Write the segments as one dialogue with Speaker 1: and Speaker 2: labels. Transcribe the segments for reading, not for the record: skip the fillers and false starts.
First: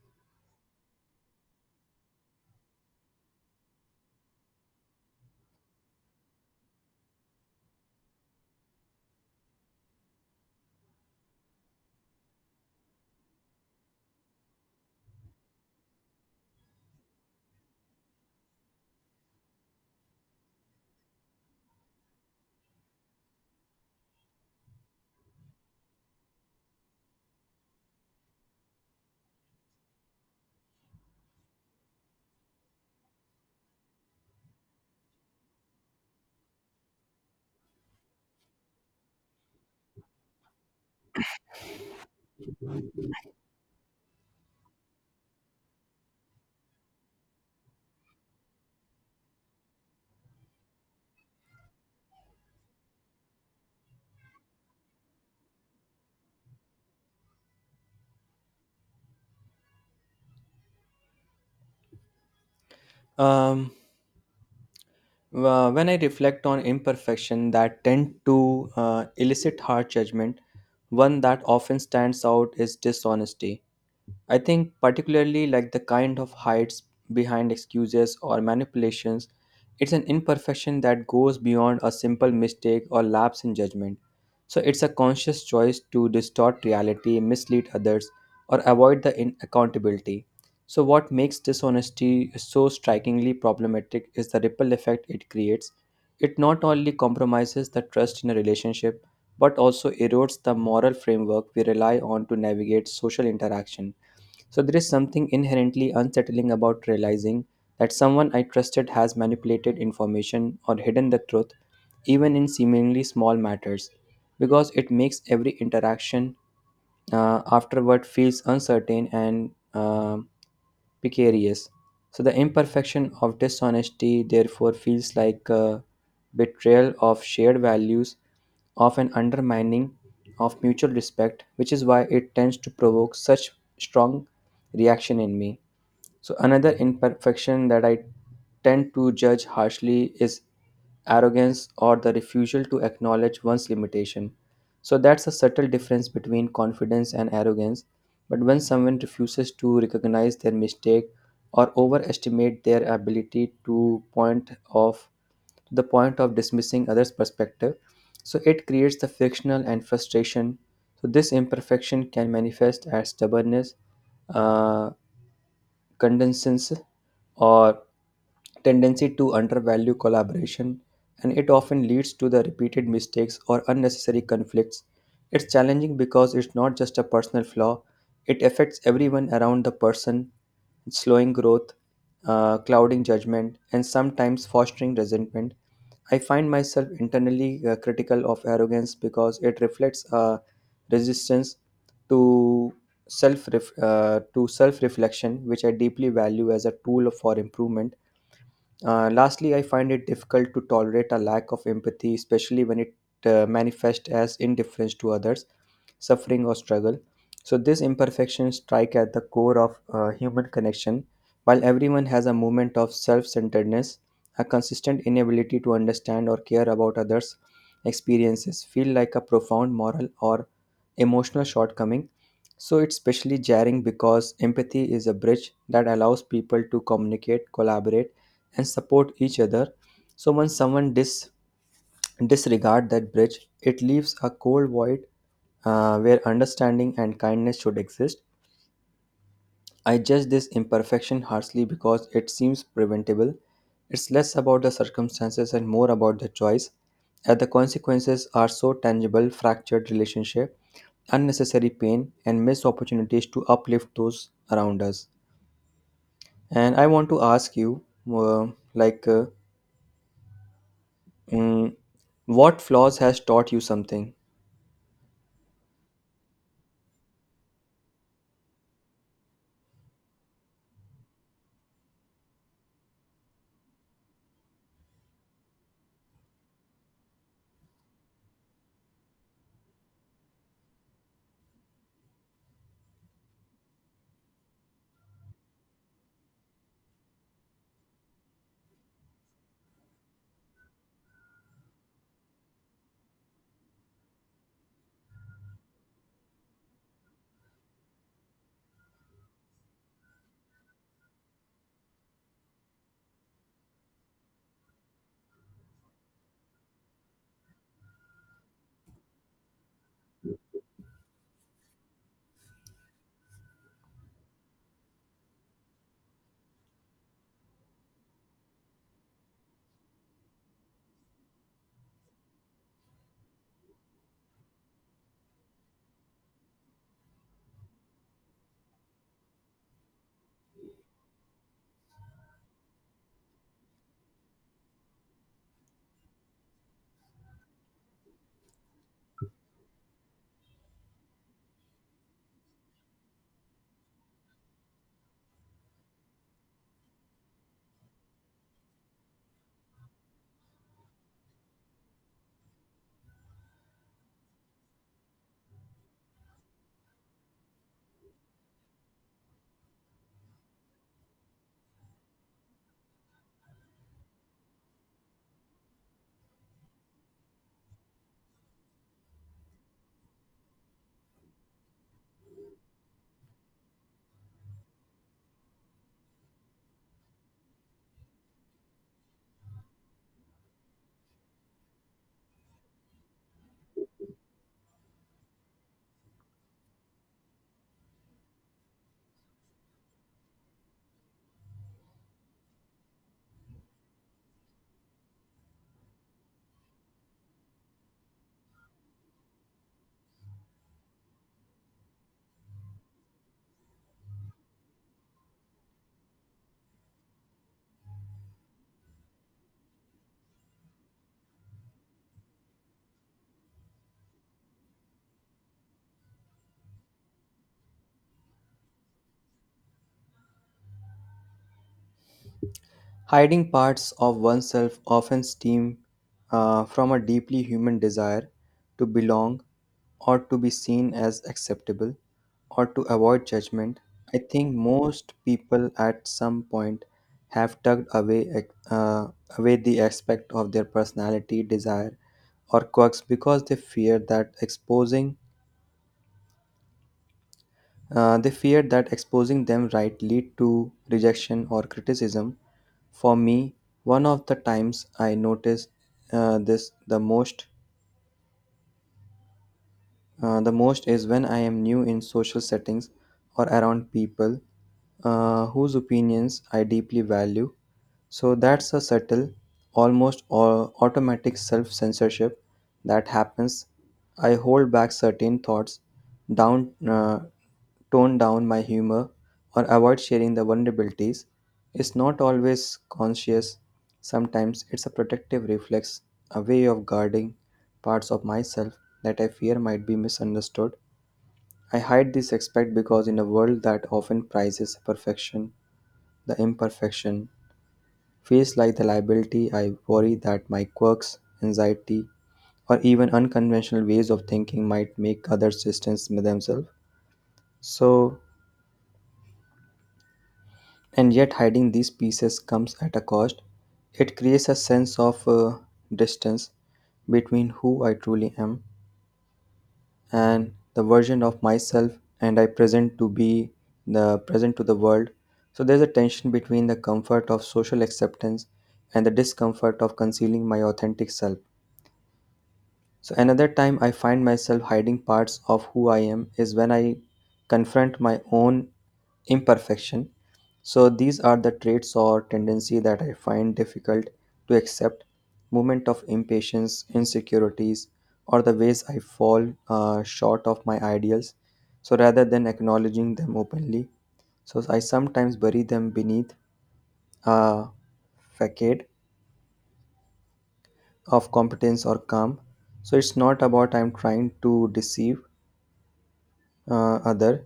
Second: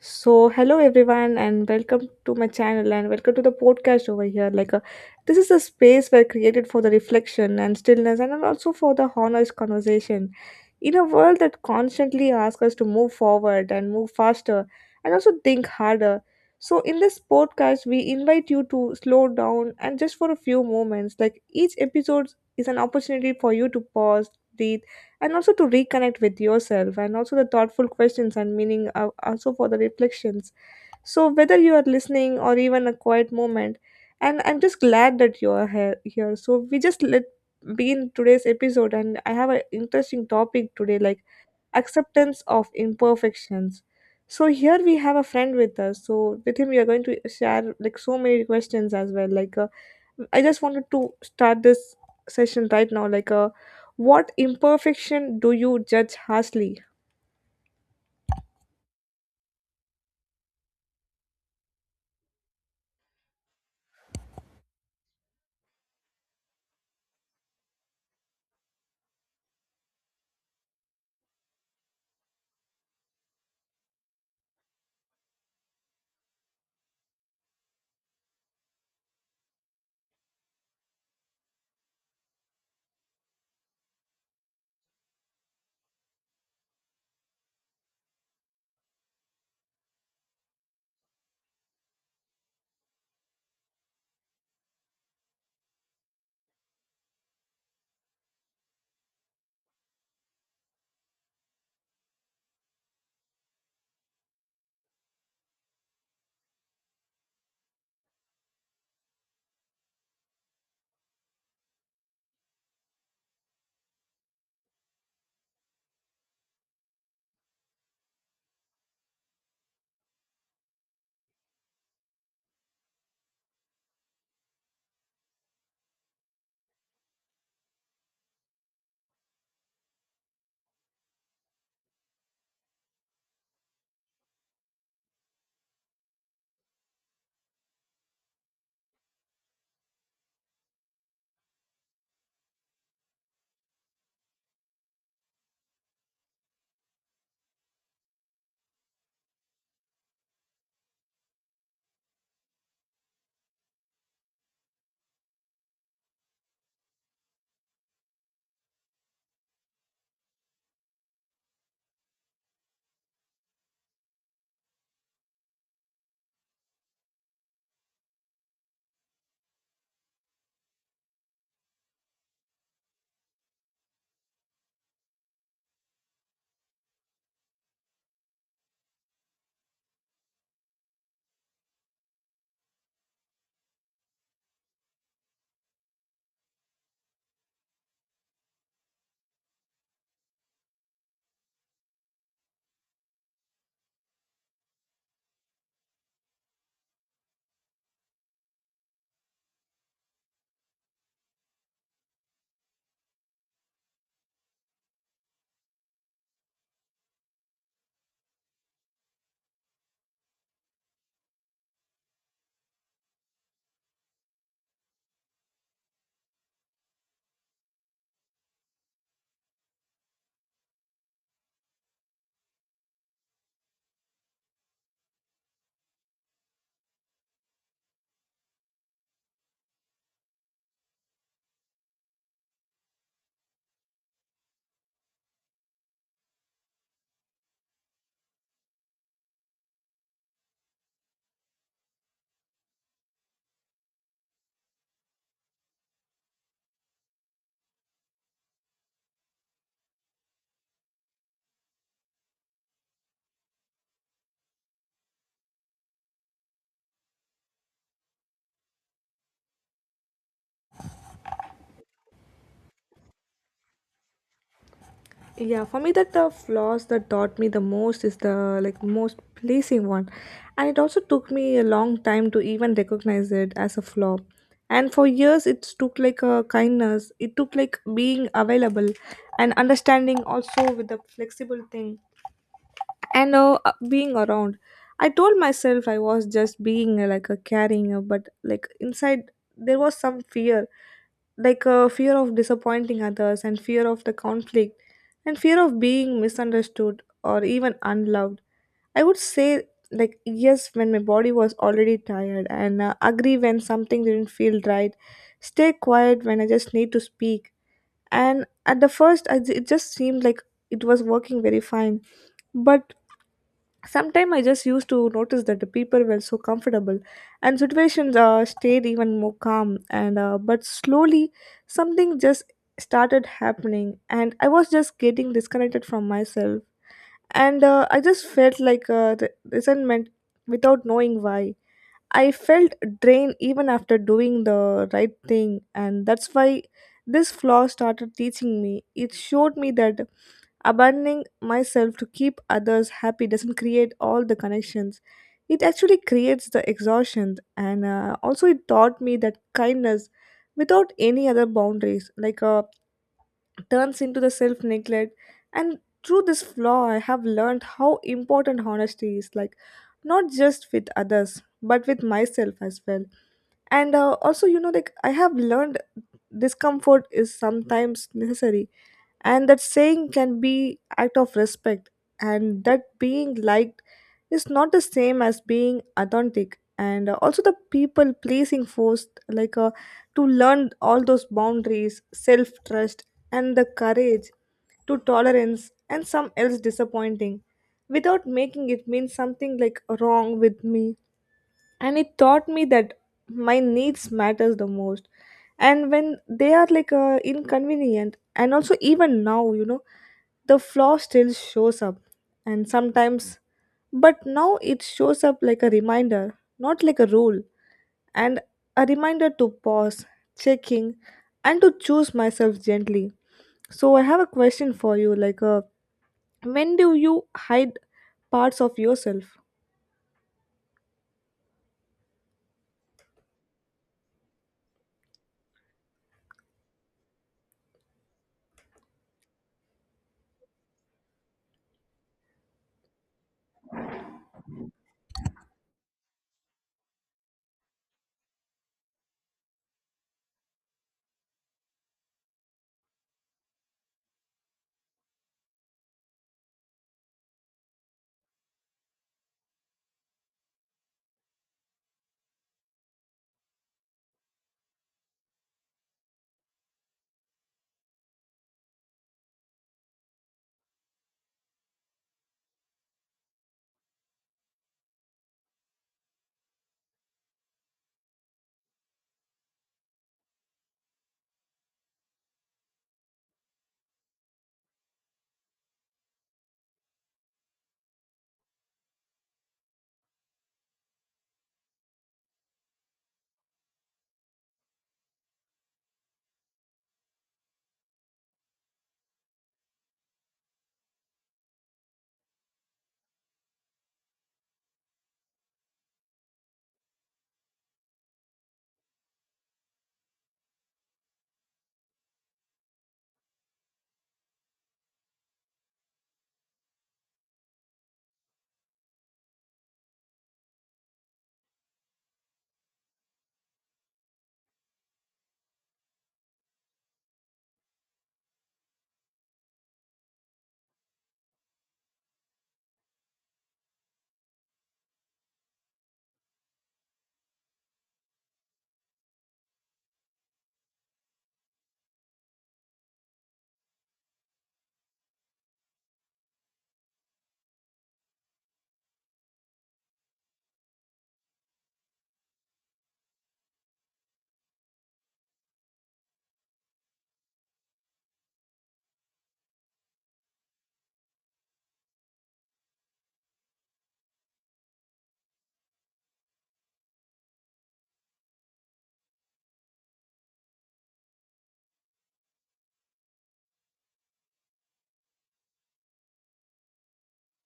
Speaker 1: So, hello everyone, and welcome to my channel, and welcome to the podcast over here. This is a space where created for the reflection and stillness, and also for the honest conversation. In a world that constantly asks us to move forward and move faster, and also think harder. So, in this podcast, we invite you to slow down and just for a few moments. Like, each episode is an opportunity for you to pause, breathe and also to reconnect with yourself and also the thoughtful questions and meaning also for the reflections, so whether you are listening or even a quiet moment, and I'm just glad that you are here. So we just let begin today's episode, and I have an interesting topic today, like acceptance of imperfections. So here we have a friend with us. So with him we are going to share like so many questions as well. I just wanted to start this session right now. What imperfection do you judge harshly?
Speaker 2: Um, when I reflect on imperfection that tend to elicit hard judgment, one that often stands out is dishonesty. I think particularly like the kind of hides behind excuses or manipulations. It's an imperfection that goes beyond a simple mistake or lapse in judgment. So it's a conscious choice to distort reality, mislead others, or avoid accountability. So what makes dishonesty so strikingly problematic is the ripple effect it creates. It not only compromises the trust in a relationship, but also erodes the moral framework we rely on to navigate social interaction. So there is something inherently unsettling about realizing that someone I trusted has manipulated information or hidden the truth, even in seemingly small matters, because it makes every interaction afterward feels uncertain and um precarious. So the imperfection of dishonesty therefore feels like a betrayal of shared values, of an undermining of mutual respect, which is why it tends to provoke such strong reaction in me. So, another imperfection that I tend to judge harshly is arrogance or the refusal to acknowledge one's limitation. So, that's a subtle difference between confidence and arrogance. But when someone refuses to recognize their mistake or overestimate their ability to point of to the point of dismissing others' perspective, so it creates the frictional and frustration. So this imperfection can manifest as stubbornness, uh, condescends or tendency to undervalue collaboration, and it often leads to the repeated mistakes or unnecessary conflicts. It's challenging because it's not just a personal flaw, it affects everyone around the person, slowing growth, clouding judgment, and sometimes fostering resentment. I find myself internally critical of arrogance because it reflects a resistance to self to self reflection, which I deeply value as a tool for improvement. Lastly, I find it difficult to tolerate a lack of empathy, especially when it manifests as indifference to others, suffering, or struggle. So, these imperfections strike at the core of human connection. While everyone has a moment of self centeredness, a consistent inability to understand or care about others' experiences feel like a profound moral or emotional shortcoming. So, it's especially jarring because empathy is a bridge that allows people to communicate, collaborate, and support each other. So once someone disregard that bridge, it leaves a cold void where understanding and kindness should exist. I judge this imperfection harshly because it seems preventable. It's less about the circumstances and more about the choice. As the consequences are so tangible, fractured relationship, unnecessary pain, and missed opportunities to uplift those around us. And I want to ask you, uh, like, uh, Mm, what flaws has taught you something?
Speaker 1: Yeah, for me, that the flaws that taught me the most is the like most pleasing one, and it also took me a long time to even recognize it as a flaw. And for years, it took like a kindness. It took like being available, and understanding also with the flexible thing, and being around. I told myself I was just being like a caring, but like inside there was some fear, fear of disappointing others and fear of the conflict and fear of being misunderstood or even unloved. I would say, like, yes, when my body was already tired, and agree when something didn't feel right, stay quiet when I just need to speak. And at the first, it just seemed like it was working very fine. But sometimes I just used to notice that the people were so comfortable, and situations stayed even more calm. And but slowly, something just started happening, and I was just getting disconnected from myself and I just felt like resentment without knowing why. I felt drained even after doing the right thing, and that's why this flaw started teaching me. It showed me that abandoning myself to keep others happy doesn't create all the connections. It actually creates the exhaustion, and also it taught me that kindness without any other boundaries turns into the self neglect. And through this flaw I have learned how important honesty is, like not just with others but with myself as well. And also, you know, like I have learned discomfort is sometimes necessary, and that saying can be act of respect, and that being liked is not the same as being authentic. And also the people pleasing forced to learn all those boundaries, self trust, and the courage to tolerance and some else disappointing without making it mean something like wrong with me. And it taught me that my needs matters the most, and when they are inconvenient. And also even now, you know, the flaw still shows up and sometimes, but now it shows up like a reminder, not like a rule. And a reminder to pause, checking, and to choose myself gently. So I have a question for you, when do you hide parts of yourself?
Speaker 2: Hiding parts of oneself often stem from a deeply human desire to belong or to be seen as acceptable or to avoid judgment. I think most people at some point have tugged away uh, away the aspect of their personality, desire, or quirks because they fear that exposing they feared that exposing them right lead to rejection or criticism. For me, one of the times I noticed this the most is when I am new in social settings or around people whose opinions I deeply value. So that's a subtle, almost automatic self censorship that happens. I hold back certain thoughts, down, uh, tone down my humor, or avoid sharing the vulnerabilities. It's not always conscious, sometimes it's a protective reflex, a way of guarding parts of myself that I fear might be misunderstood. I hide this aspect because, in a world that often prizes perfection, the imperfection feels like the liability. I worry that my quirks, anxiety, or even unconventional ways of thinking might make others distance themselves. So, and yet, hiding these pieces comes at a cost. It creates a sense of distance between who I truly am and the version of myself and I present to be the present to the world. So there's a tension between the comfort of social acceptance and the discomfort of concealing my authentic self. So, another time I find myself hiding parts of who I am is when I confront my own imperfection. So, these are the traits or tendency that I find difficult to accept moment of impatience, insecurities, or the ways I fall short of my ideals. So, rather than acknowledging them openly, so I sometimes bury them beneath a facade of competence or calm. So, it's not about I'm trying to deceive other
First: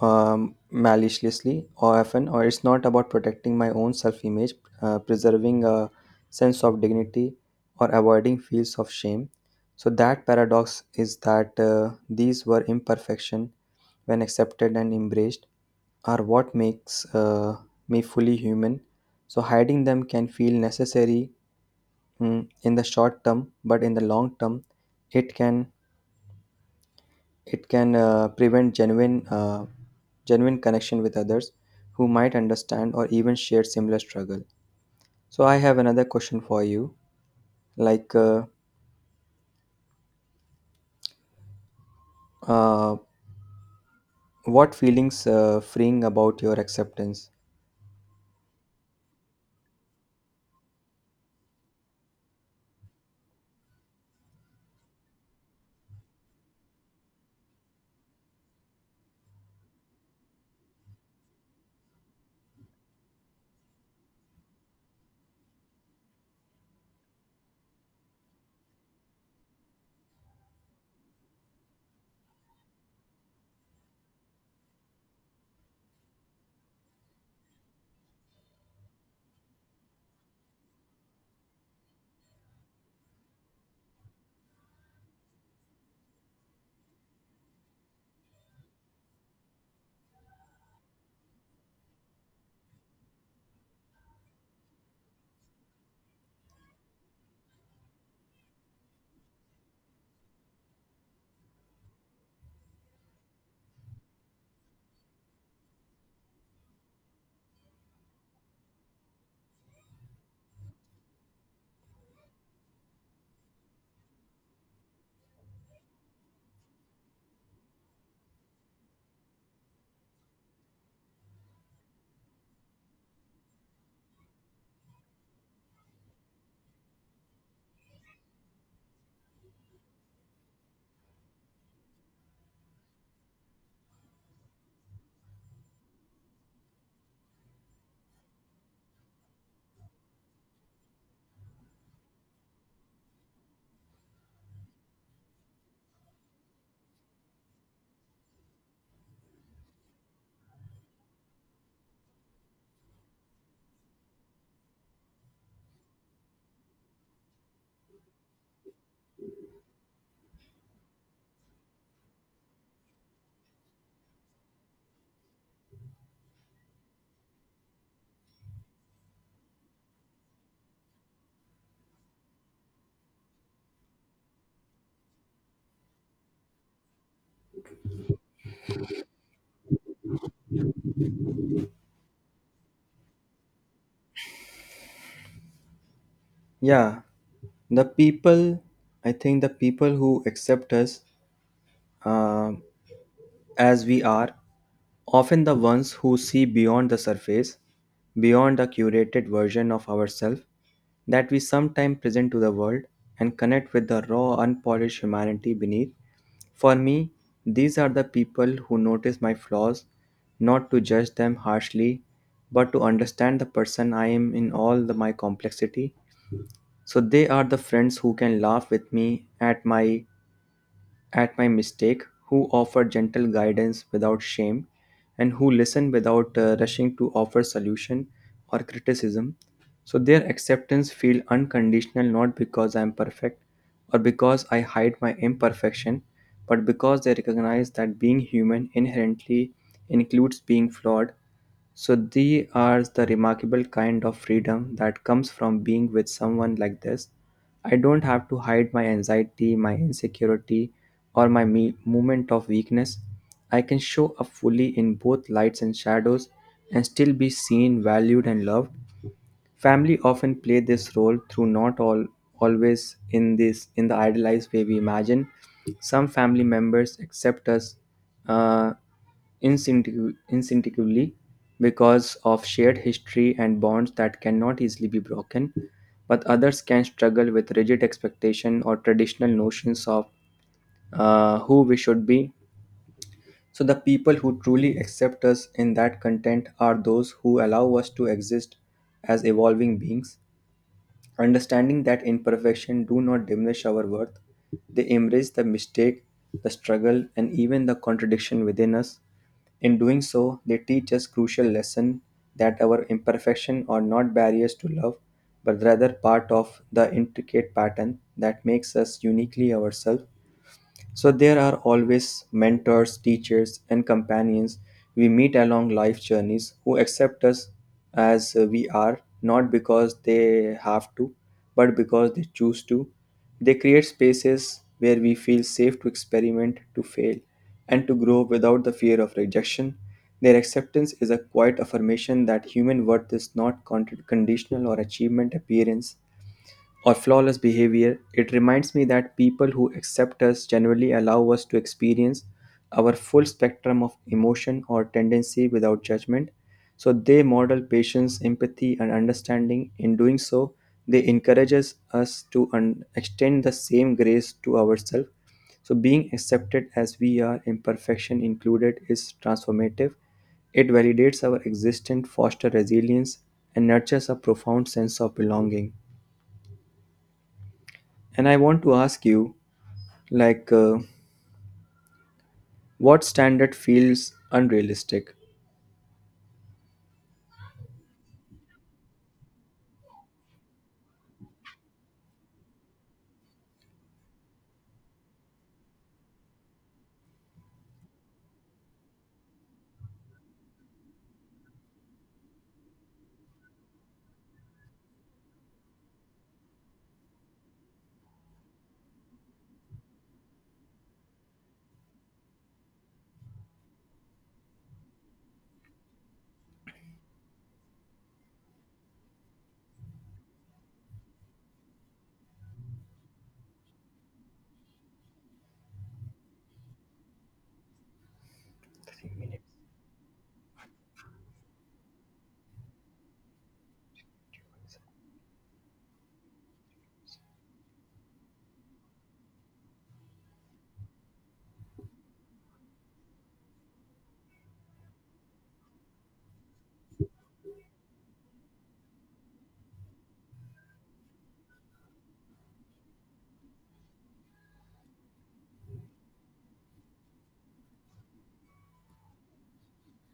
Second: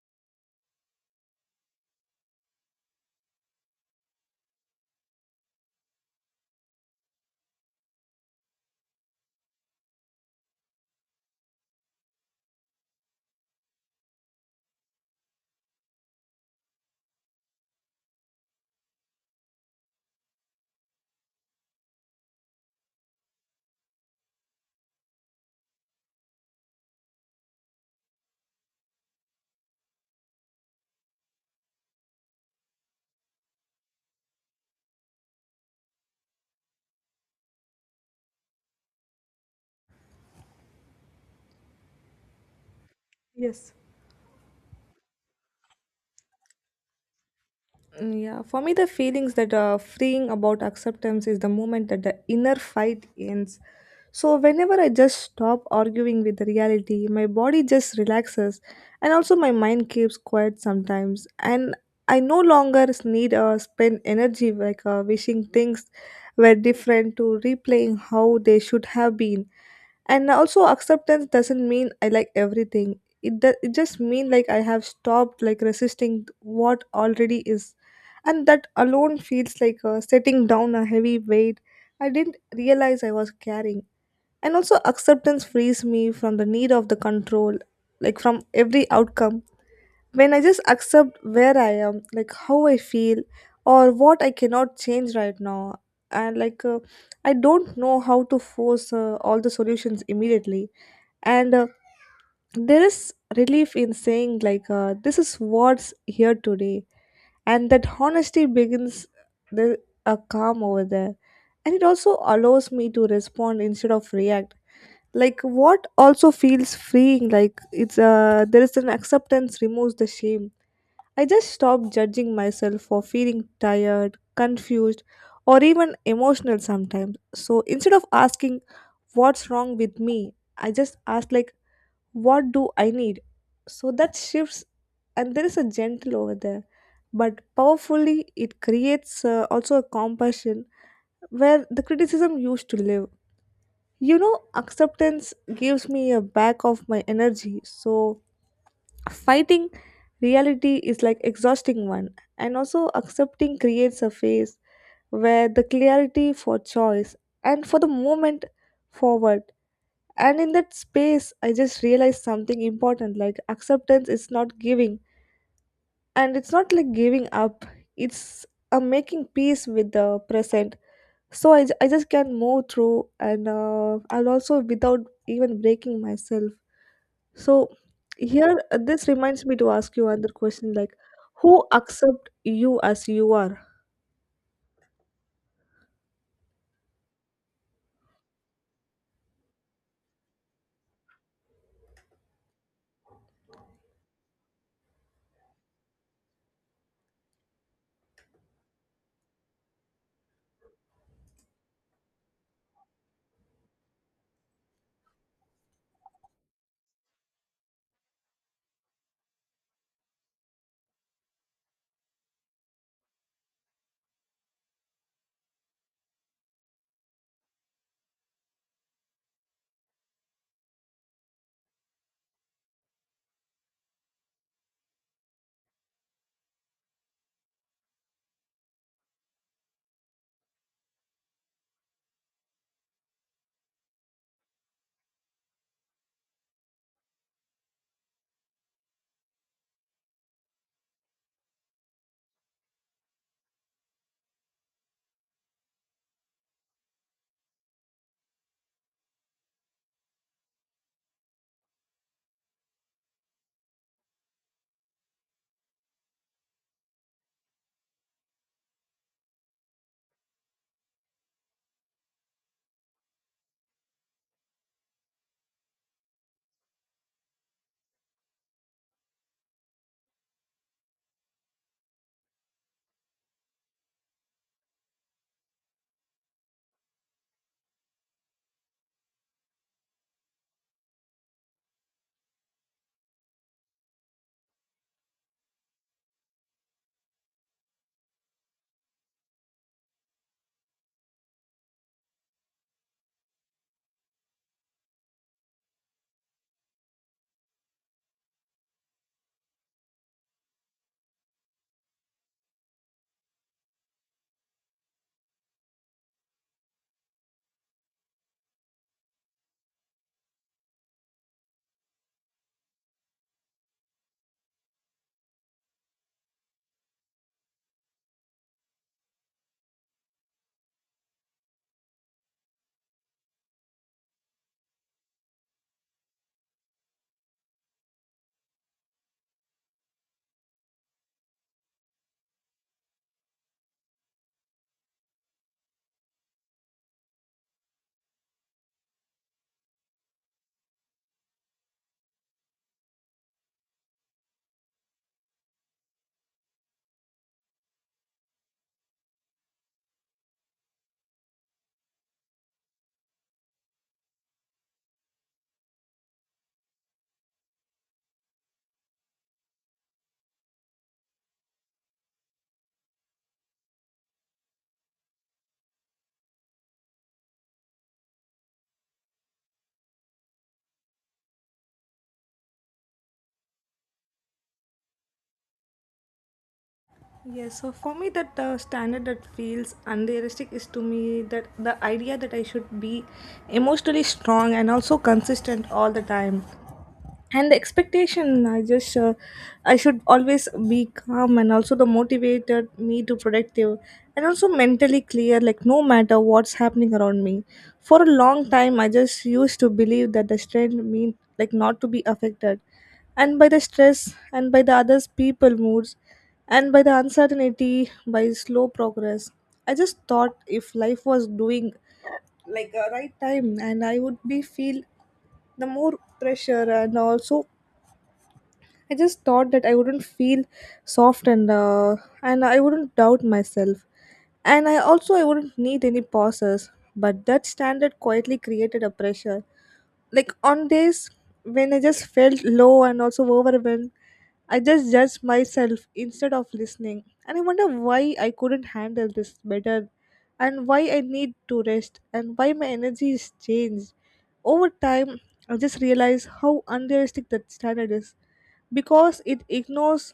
Speaker 2: maliciously or often, or it's not about protecting my own self-image, preserving a sense of dignity or avoiding feels of shame. So that paradox is that these were imperfection, when accepted and embraced, are what makes me fully human. So hiding them can feel necessary, in the short term, but in the long term it can it can prevent genuine connection with others who might understand or even share similar struggle. So I have another question for you, like, uh,
Speaker 1: Yes.
Speaker 2: what feelings freeing about your acceptance?
Speaker 1: Mm, yeah, for me, the feelings that are freeing about acceptance is the moment that the inner fight ends. So, whenever I just stop arguing with the reality, my body just relaxes, and also my mind keeps quiet sometimes. And I no longer need spend energy wishing things were different to replaying how they should have been. And also acceptance doesn't mean I like everything, it just mean like I have stopped like resisting what already is, and that alone feels like setting down a heavy weight I didn't realize I was carrying. And also acceptance frees me from the need of the control, like from every outcome. When I just accept where I am, like how I feel or what I cannot change right now, and I don't know how to force all the solutions immediately. And there is relief in saying, this is what's here today, and that honesty begins the a calm over there. And it also allows me to respond instead of react. Like what also feels freeing, like it's there is an acceptance removes the shame. I just stop judging myself for feeling tired, confused, or even emotional sometimes. So instead of asking what's wrong with me, I just ask like, what do I need? So that shifts, and there is a gentle over there, but powerfully it creates also a compassion where the criticism used to live. You know, acceptance gives me a back of my energy, so fighting reality is like exhausting one, and also accepting creates a phase where the clarity for choice and for the moment forward. And in that space, I just realized something important, like acceptance is not giving, and it's not like giving up, it's a making peace with the present. So I just can move through, and also without even breaking myself. So here, this reminds me to ask you another question, like, who accept you as you are?
Speaker 2: Yeah, the people. I think the people who accept us, um as we are, often the ones who see beyond the surface, beyond the curated version of ourselves that we sometimes present to the world and connect with the raw, unpolished humanity beneath. For me, these are the people who notice my flaws, not to judge them harshly, but to understand the person I am in all the, my complexity. So they are the friends who can laugh with me at my mistake, who offer gentle guidance without shame, and who listen without rushing to offer solution or criticism. So their acceptance feel unconditional, not because I am perfect or because I hide my imperfection, but because they recognize that being human inherently includes being flawed. So they are the remarkable kind of freedom that comes from being with someone like this. I don't have to hide my anxiety, my insecurity, or moment of weakness. I can show up fully in both lights and shadows and still be seen, valued, and loved. Family often play this role through not all always in this in the idealized way we imagine. Some family members accept us uh, instinctively because of shared history and bonds that cannot easily be broken, but others can struggle with rigid expectation or traditional notions of who we should be. So the people who truly accept us in that content are those who allow us to exist as evolving beings. Understanding that imperfection do not diminish our worth, they embrace the mistake, the struggle, and even the contradiction within us. In doing so, they teach us crucial lesson that our imperfection are not barriers to love, but rather part of the intricate pattern that makes us uniquely ourselves. So there are always mentors, teachers, and companions we meet along life journeys who accept us as we are, not because they have to, but because they choose to. They create spaces where we feel safe to experiment, to fail, and to grow without the fear of rejection. Their acceptance is a quiet affirmation that human worth is not conditional or achievement appearance or flawless behavior. It reminds me that people who accept us generally allow us to experience our full spectrum of emotion or tendency without judgment. So they model patience, empathy, and understanding. In doing so, they encourage us to extend the same grace to ourselves. So being accepted as we are, imperfection included, is transformative. It validates our existence, fosters resilience, and nurtures a profound sense of belonging. And I want to ask you, like, what standard feels unrealistic?
Speaker 1: Yes, so for me, that standard that feels unrealistic is to me that the idea that I should be emotionally strong and also consistent all the time. And the expectation, I should always be calm and also the motivated me to productive and also mentally clear, like no matter what's happening around me. For a long time I just used to believe that the strength mean like not to be affected, and by the stress and by the others people moods and by the uncertainty, by slow progress. I just thought if life was doing like a right time, and I would be feel the more pressure. And also I just thought that I wouldn't feel soft, and I wouldn't doubt myself, and I also I wouldn't need any pauses. But that standard quietly created a pressure, like on days when I just felt low and also overwhelmed, I just judged myself instead of listening. And I wonder why I couldn't handle this better and why I need to rest and why my energy is changed. Over time, I just realized how unrealistic that standard is because it ignores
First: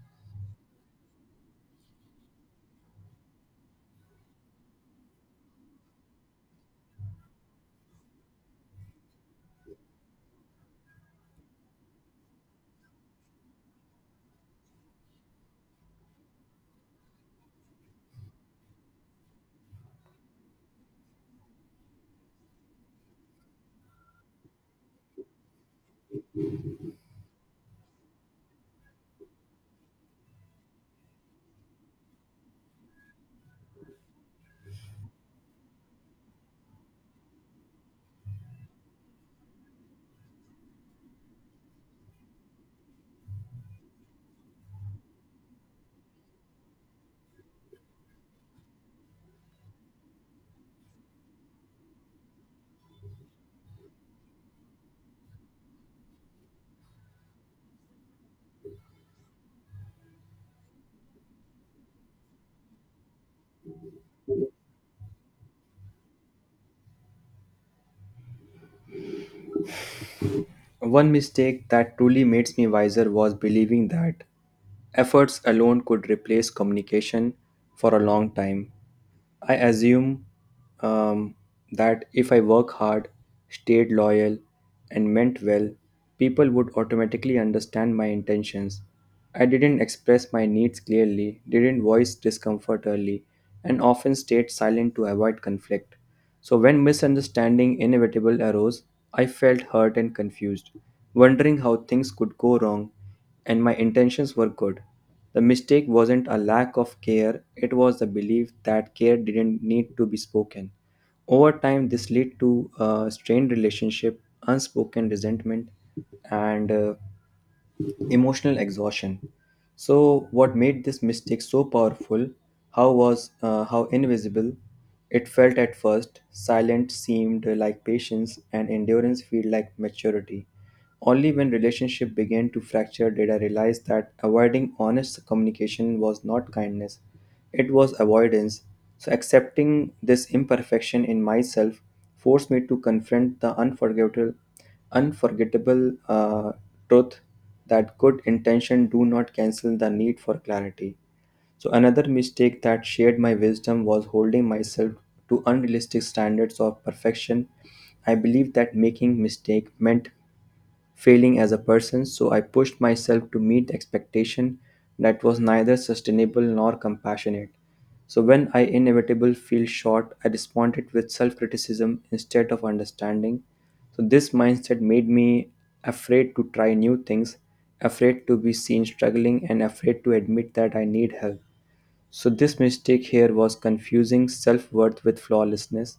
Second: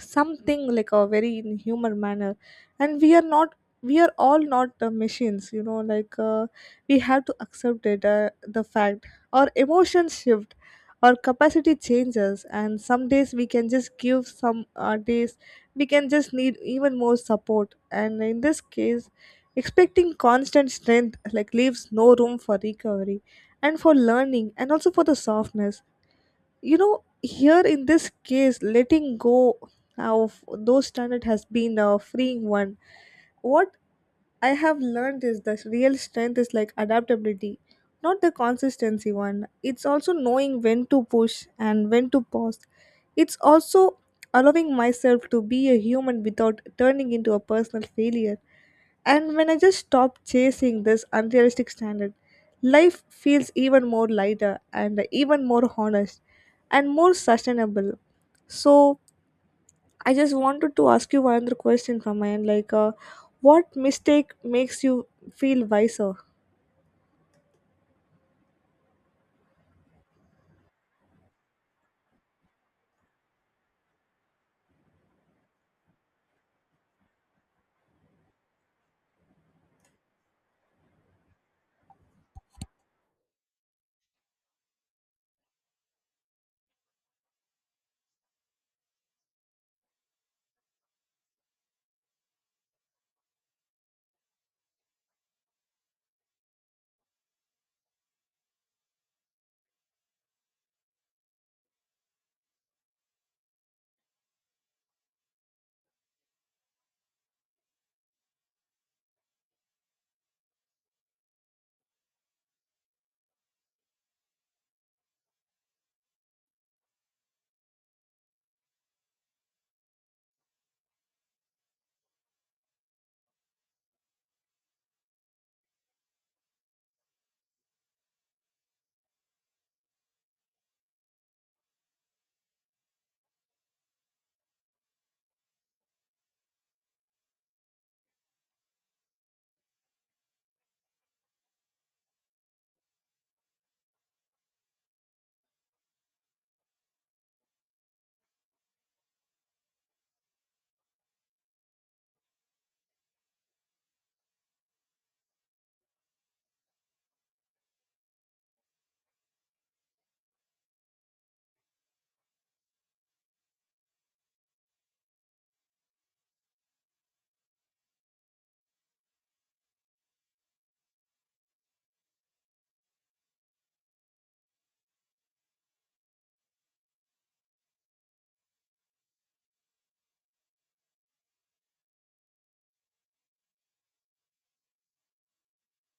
Speaker 1: something like a very in humor manner. And we are not, we are all not machines, you know, we have to accept it the fact our emotions shift, our capacity changes, and some days we can just give, some days we can just need even more support. And in this case, expecting constant strength like leaves no room for recovery and for learning and also for the softness. You know, here in this case, letting go of those standards has been a freeing one. What I have learned is the real strength is like adaptability, not the consistency one. It's also knowing when to push and when to pause. It's also allowing myself to be a human without turning into a personal failure. And when I just stop chasing this unrealistic standard, life feels even more lighter and even more honest and more sustainable. So I just wanted to ask you one other question from my end, like, what mistake makes you feel wiser?
Speaker 2: One mistake that truly makes me wiser was believing that efforts alone could replace communication for a long time. I assume um, that if I work hard, stayed loyal, and meant well, people would automatically understand my intentions. I didn't express my needs clearly, didn't voice discomfort early, and often stayed silent to avoid conflict. So when misunderstanding inevitable arose, I felt hurt and confused, wondering how things could go wrong, and my intentions were good. The mistake wasn't a lack of care, it was the belief that care didn't need to be spoken. Over time, this led to a strained relationship, unspoken resentment, and emotional exhaustion. So, what made this mistake so powerful? How was how invisible it felt at first? Silent seemed like patience, and endurance feel like maturity. Only when relationship began to fracture did I realize that avoiding honest communication was not kindness; it was avoidance. So, accepting this imperfection in myself forced me to confront the unforgettable truth that good intention do not cancel the need for clarity. So, another mistake that shared my wisdom was holding myself to unrealistic standards of perfection. I believed that making mistake meant failing as a person, so I pushed myself to meet expectation that was neither sustainable nor compassionate. So when I inevitably feel short, I responded with self-criticism instead of understanding. So this mindset made me afraid to try new things, afraid to be seen struggling, and afraid to admit that I need help. So, this mistake here was confusing self worth with flawlessness.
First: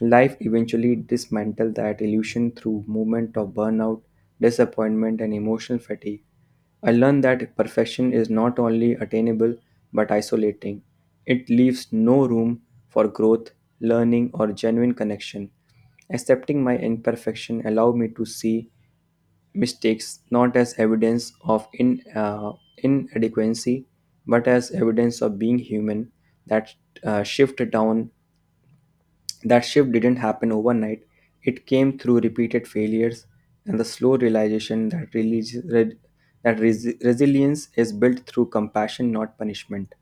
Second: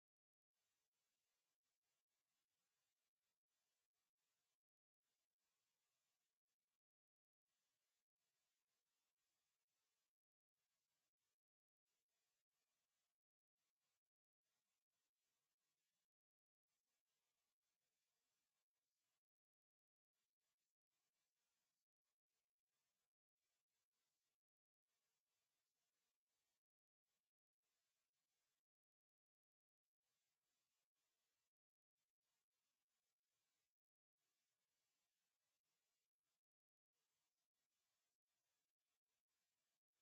Speaker 2: Life eventually dismantled that illusion through movement of burnout, disappointment, and emotional fatigue. I learned that perfection is not only attainable but isolating. It leaves no room for growth, learning, or genuine connection. Accepting my imperfection allowed me to see mistakes not as evidence of inadequacy but as evidence of being human. that uh, shift down that shift didn't happen overnight. It came through repeated failures and the slow realization that resilience is built through compassion not punishment.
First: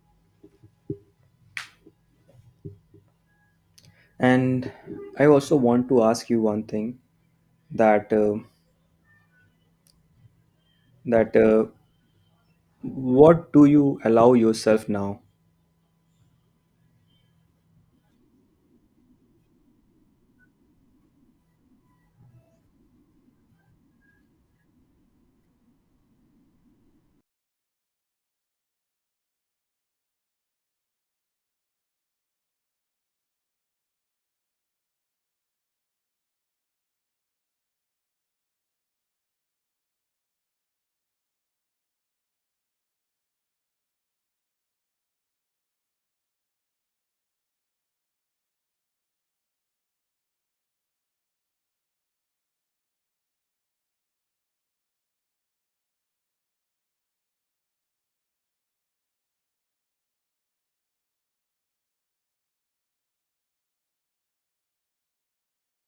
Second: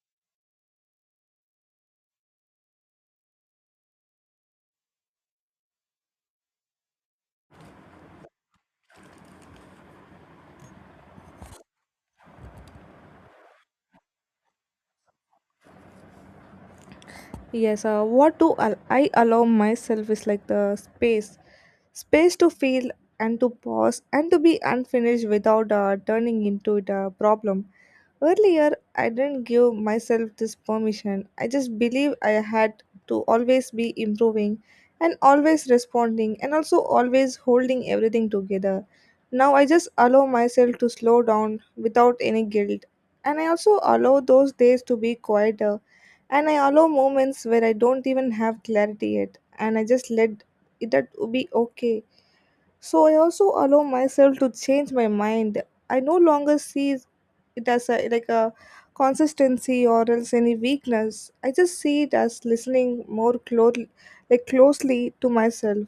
Speaker 2: And I also want to ask you one thing, that that what do you allow yourself now?
Speaker 1: Yes, I allow myself is like the space, space to feel and to pause and to be unfinished without turning into it a problem. Earlier, I didn't give myself this permission. I just believe I had to always be improving and always responding and also always holding everything together. Now I just allow myself to slow down without any guilt. And I also allow those days to be quieter, and I allow moments where I don't even have clarity yet, and I just let it that be okay. So I also allow myself to change my mind. I no longer see it as a like a consistency or else any weakness. I just see it as listening more closely, like closely to myself.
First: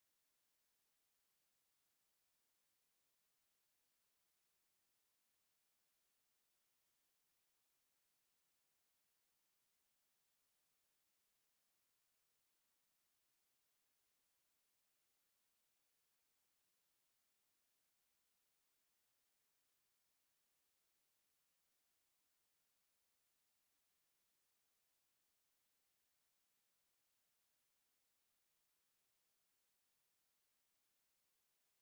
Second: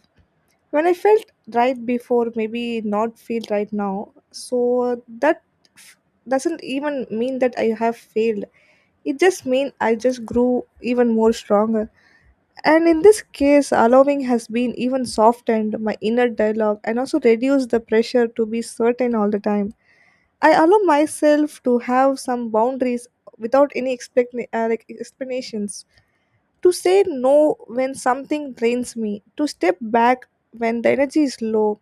Speaker 1: When I felt right before, maybe not feel right now. So that f- doesn't even mean that I have failed, it just mean I just grew even more stronger. And in this case, allowing has been even softened my inner dialogue and also reduced the pressure to be certain all the time. I allow myself to have some boundaries without any like explanations. To say no when something drains me, to step back when the energy is low.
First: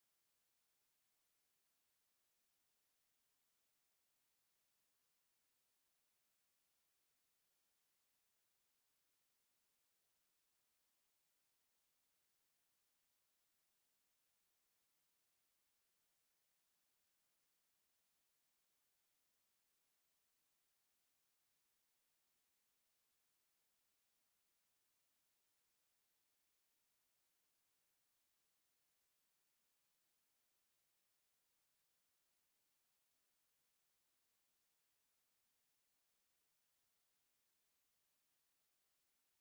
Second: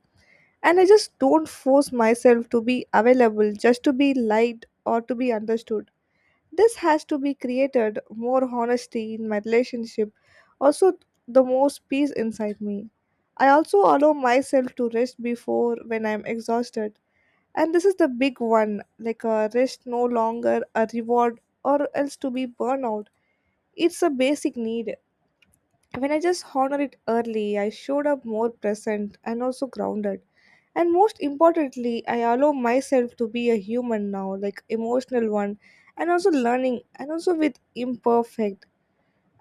Speaker 1: And I just don't force myself to be available just to be liked or to be understood. This has to be created more honesty in my relationship, also the most peace inside me. I also allow myself to rest before when I'm exhausted. And this is the big one, like a rest no longer a reward or else to be burnout. It's a basic need. When I just honor it early, I showed up more present and also grounded. And most importantly, I allow myself to be a human now, like emotional one, and also learning, and also with imperfect.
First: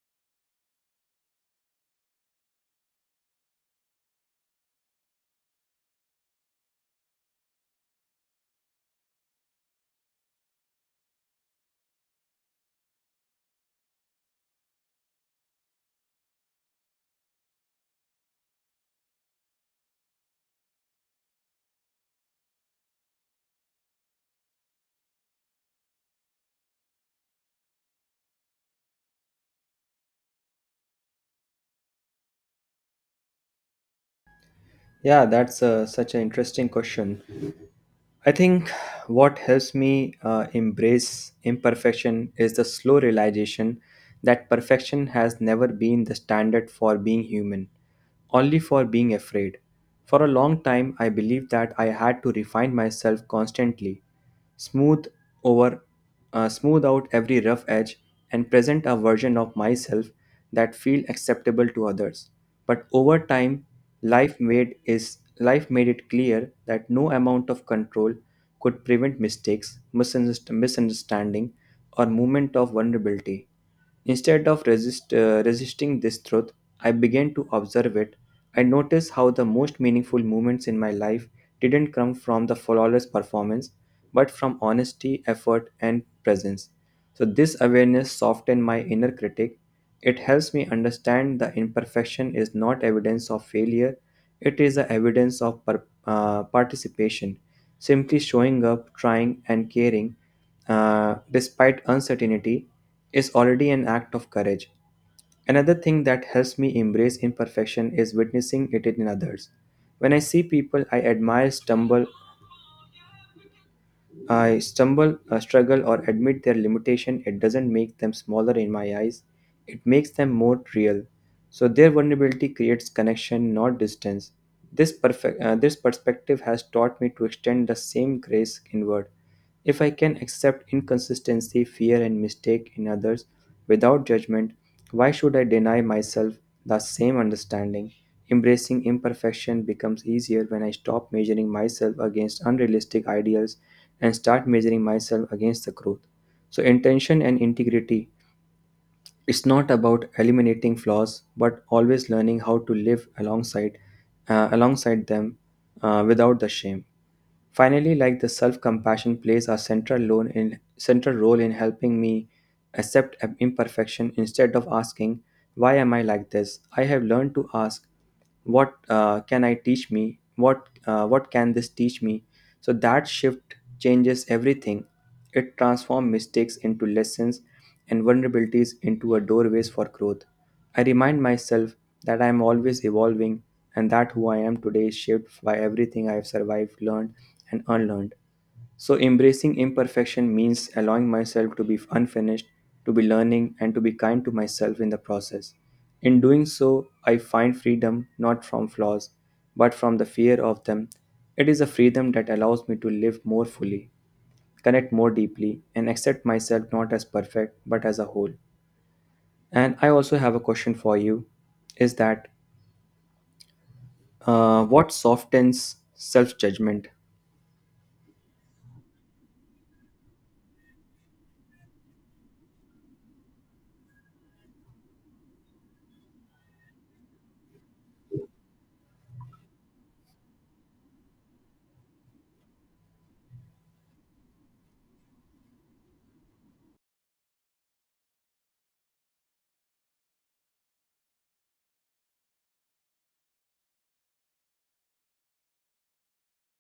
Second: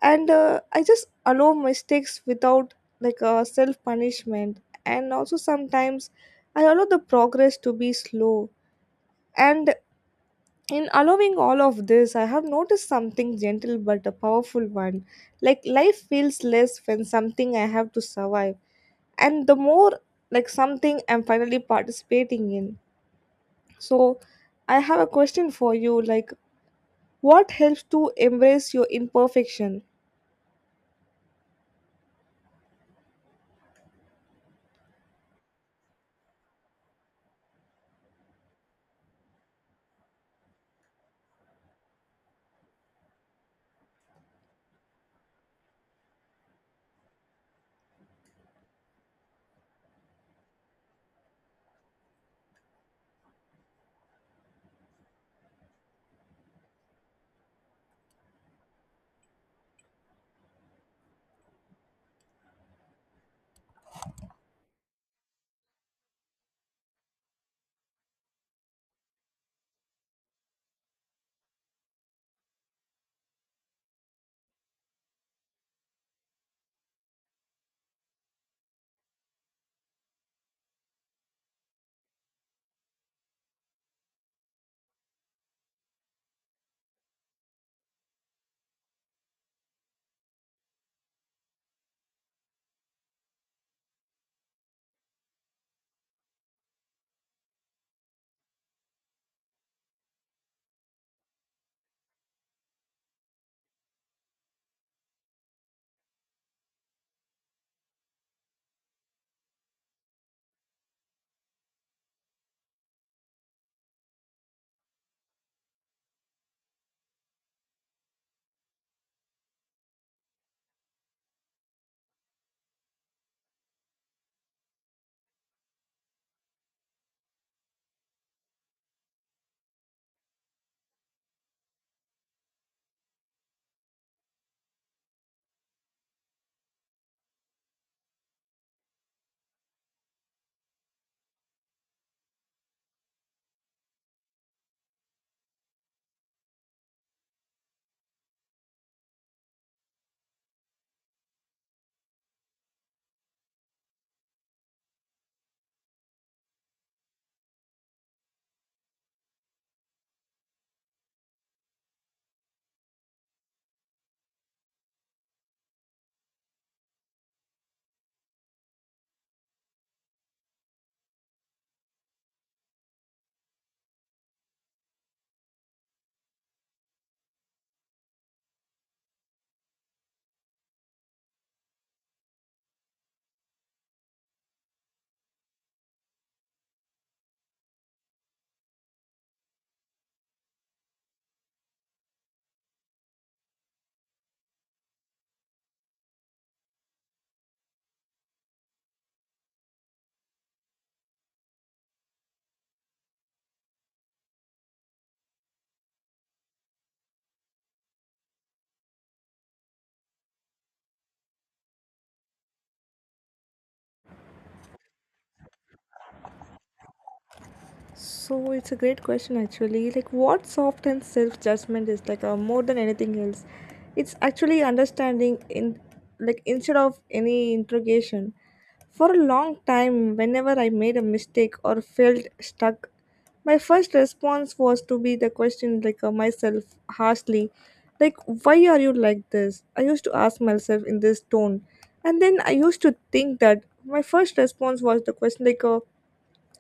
Speaker 1: And I just allow mistakes without like a self punishment. And also sometimes I allow the progress to be slow. And in allowing all of this, I have noticed something gentle but a powerful one. Like life feels less when something I have to survive, and the more like something I'm finally participating in. So, I have a question for you, like what helps to embrace your imperfection?
Speaker 2: Yeah, that's such an interesting question. I think what helps me embrace imperfection is the slow realization that perfection has never been the standard for being human, only for being afraid. For a long time, I believed that I had to refine myself constantly, smooth over smooth out every rough edge and present a version of myself that feel acceptable to others. But over time life made is life made it clear that no amount of control could prevent mistakes misunderstanding or moment of vulnerability. Instead of resisting this truth, I began to observe it. I noticed how the most meaningful moments in my life didn't come from the flawless performance, but from honesty, effort, and presence. So, this awareness softened my inner critic. It helps me understand the imperfection is not evidence of failure, it is the evidence of participation, simply showing up, trying, and caring despite uncertainty, is already an act of courage. Another thing that helps me embrace imperfection is witnessing it in others. When I see people I admire stumble, struggle, or admit their limitation, it doesn't make them smaller in my eyes. It makes them more real. So their vulnerability creates connection, not distance. This perspective has taught me to extend the same grace inward. If I can accept inconsistency, fear, and mistake in others without judgment, why should I deny myself the same understanding? Embracing imperfection becomes easier when I stop measuring myself against unrealistic ideals and start measuring myself against the truth. So, intention and integrity, it's not about eliminating flaws, but always learning how to live alongside them without the shame. Finally, like the self-compassion plays a central role in helping me accept imperfection. Instead of asking why am I like this, I have learned to ask what uh, can i teach me what can this teach me. So that shift changes everything. It transforms mistakes into lessons and vulnerabilities into a doorways for growth. I remind myself that I am always evolving, and that who I am today is shaped by everything I have survived, learned, and unlearned. So, embracing imperfection means allowing myself to be unfinished, to be learning, and to be kind to myself in the process. In doing so, I find freedom not from flaws, but from the fear of them. It is a freedom that allows me to live more fully, connect more deeply, and accept myself not as perfect, but as a whole. And I also have a question for you, is that what softens self judgment?
Speaker 1: So it's a great question actually. Like what soft and self judgment is like more than anything else. It's actually understanding in, like instead of any interrogation. For a long time, whenever I made a mistake or felt stuck, my first response was to be the question like myself harshly, like why are you like this? I used to ask myself in this tone, and then I used to think that my first response was the question like.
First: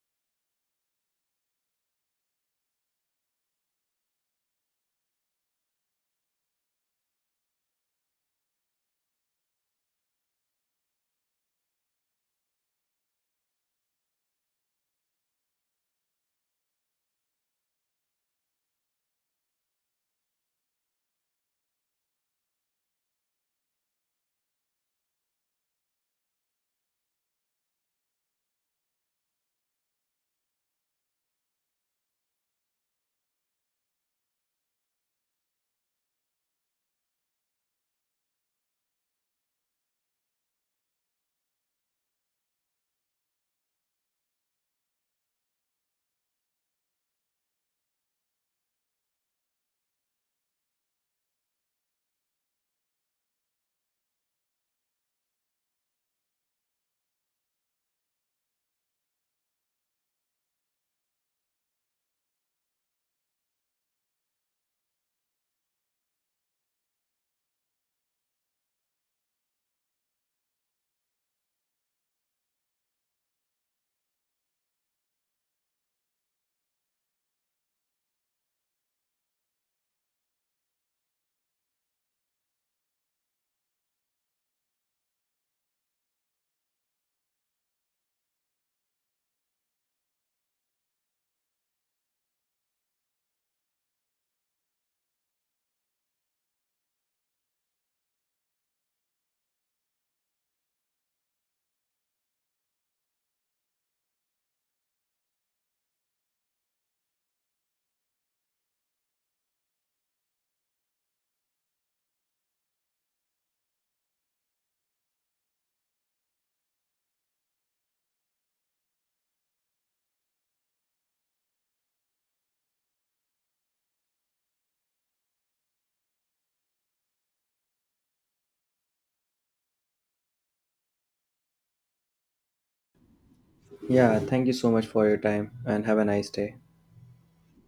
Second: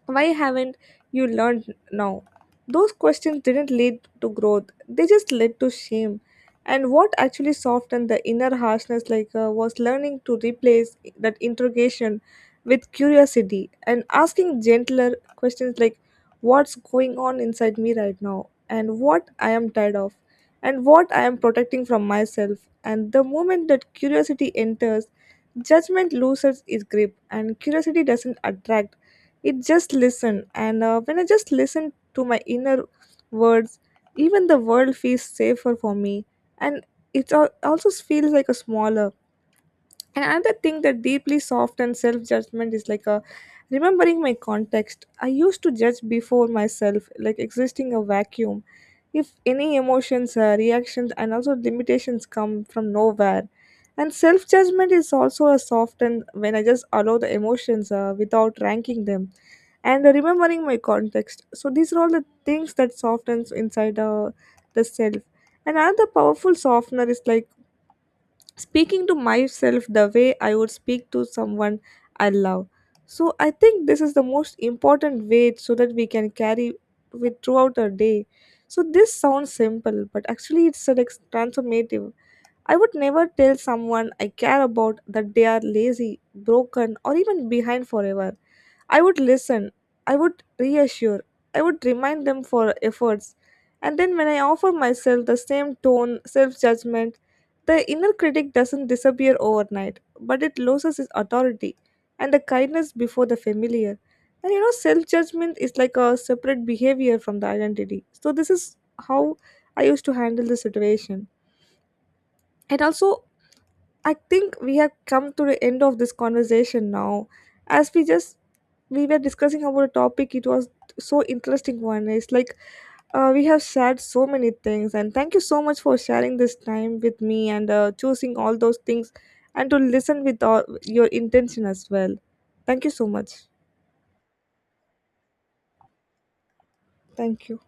Speaker 1: Why haven't you learned now? Those questions didn't lead to growth, they just led to shame. And what actually softened the inner harshness like was learning to replace that interrogation with curiosity and asking gentler questions like what's going on inside me right now, and what I am tired of, and what I am protecting from myself. And the moment that curiosity enters, judgment loses its grip and curiosity doesn't attract, it just listen. And when I just listen to my inner words, even the world feels safer for me. And also feels like a smaller. And another thing that deeply soft and self judgment is like a remembering my context. I used to judge before myself, like existing a vacuum. If any emotions, reactions, and also limitations come from nowhere. And self judgment is also a soft and when I just allow the emotions without ranking them. And remembering my context. So these are all the things that softens inside the self. And another powerful softener is like speaking to myself the way I would speak to someone I love. So I think this is the most important way so that we can carry with throughout our day. So this sounds simple, but actually it's so, like transformative. I would never tell someone I care about that they are lazy, broken, or even behind forever. I would listen, I would reassure, I would remind them for efforts. And then when I offer myself the same tone, self judgment, the inner critic doesn't disappear overnight, but it loses its authority and the kindness before the familiar. And you know, self judgment is like a separate behavior from the identity. So, this is how I used to handle the situation. And also, I think we have come to the end of this conversation now. As we were discussing about a topic, it was so interesting one. It's like we have shared so many things, and thank you so much for sharing this time with me and choosing all those things and to listen with all your intention as well. Thank you so much.
Speaker 2: Yeah, thank you so much for your time and have a nice day.
Speaker 1: Thank you.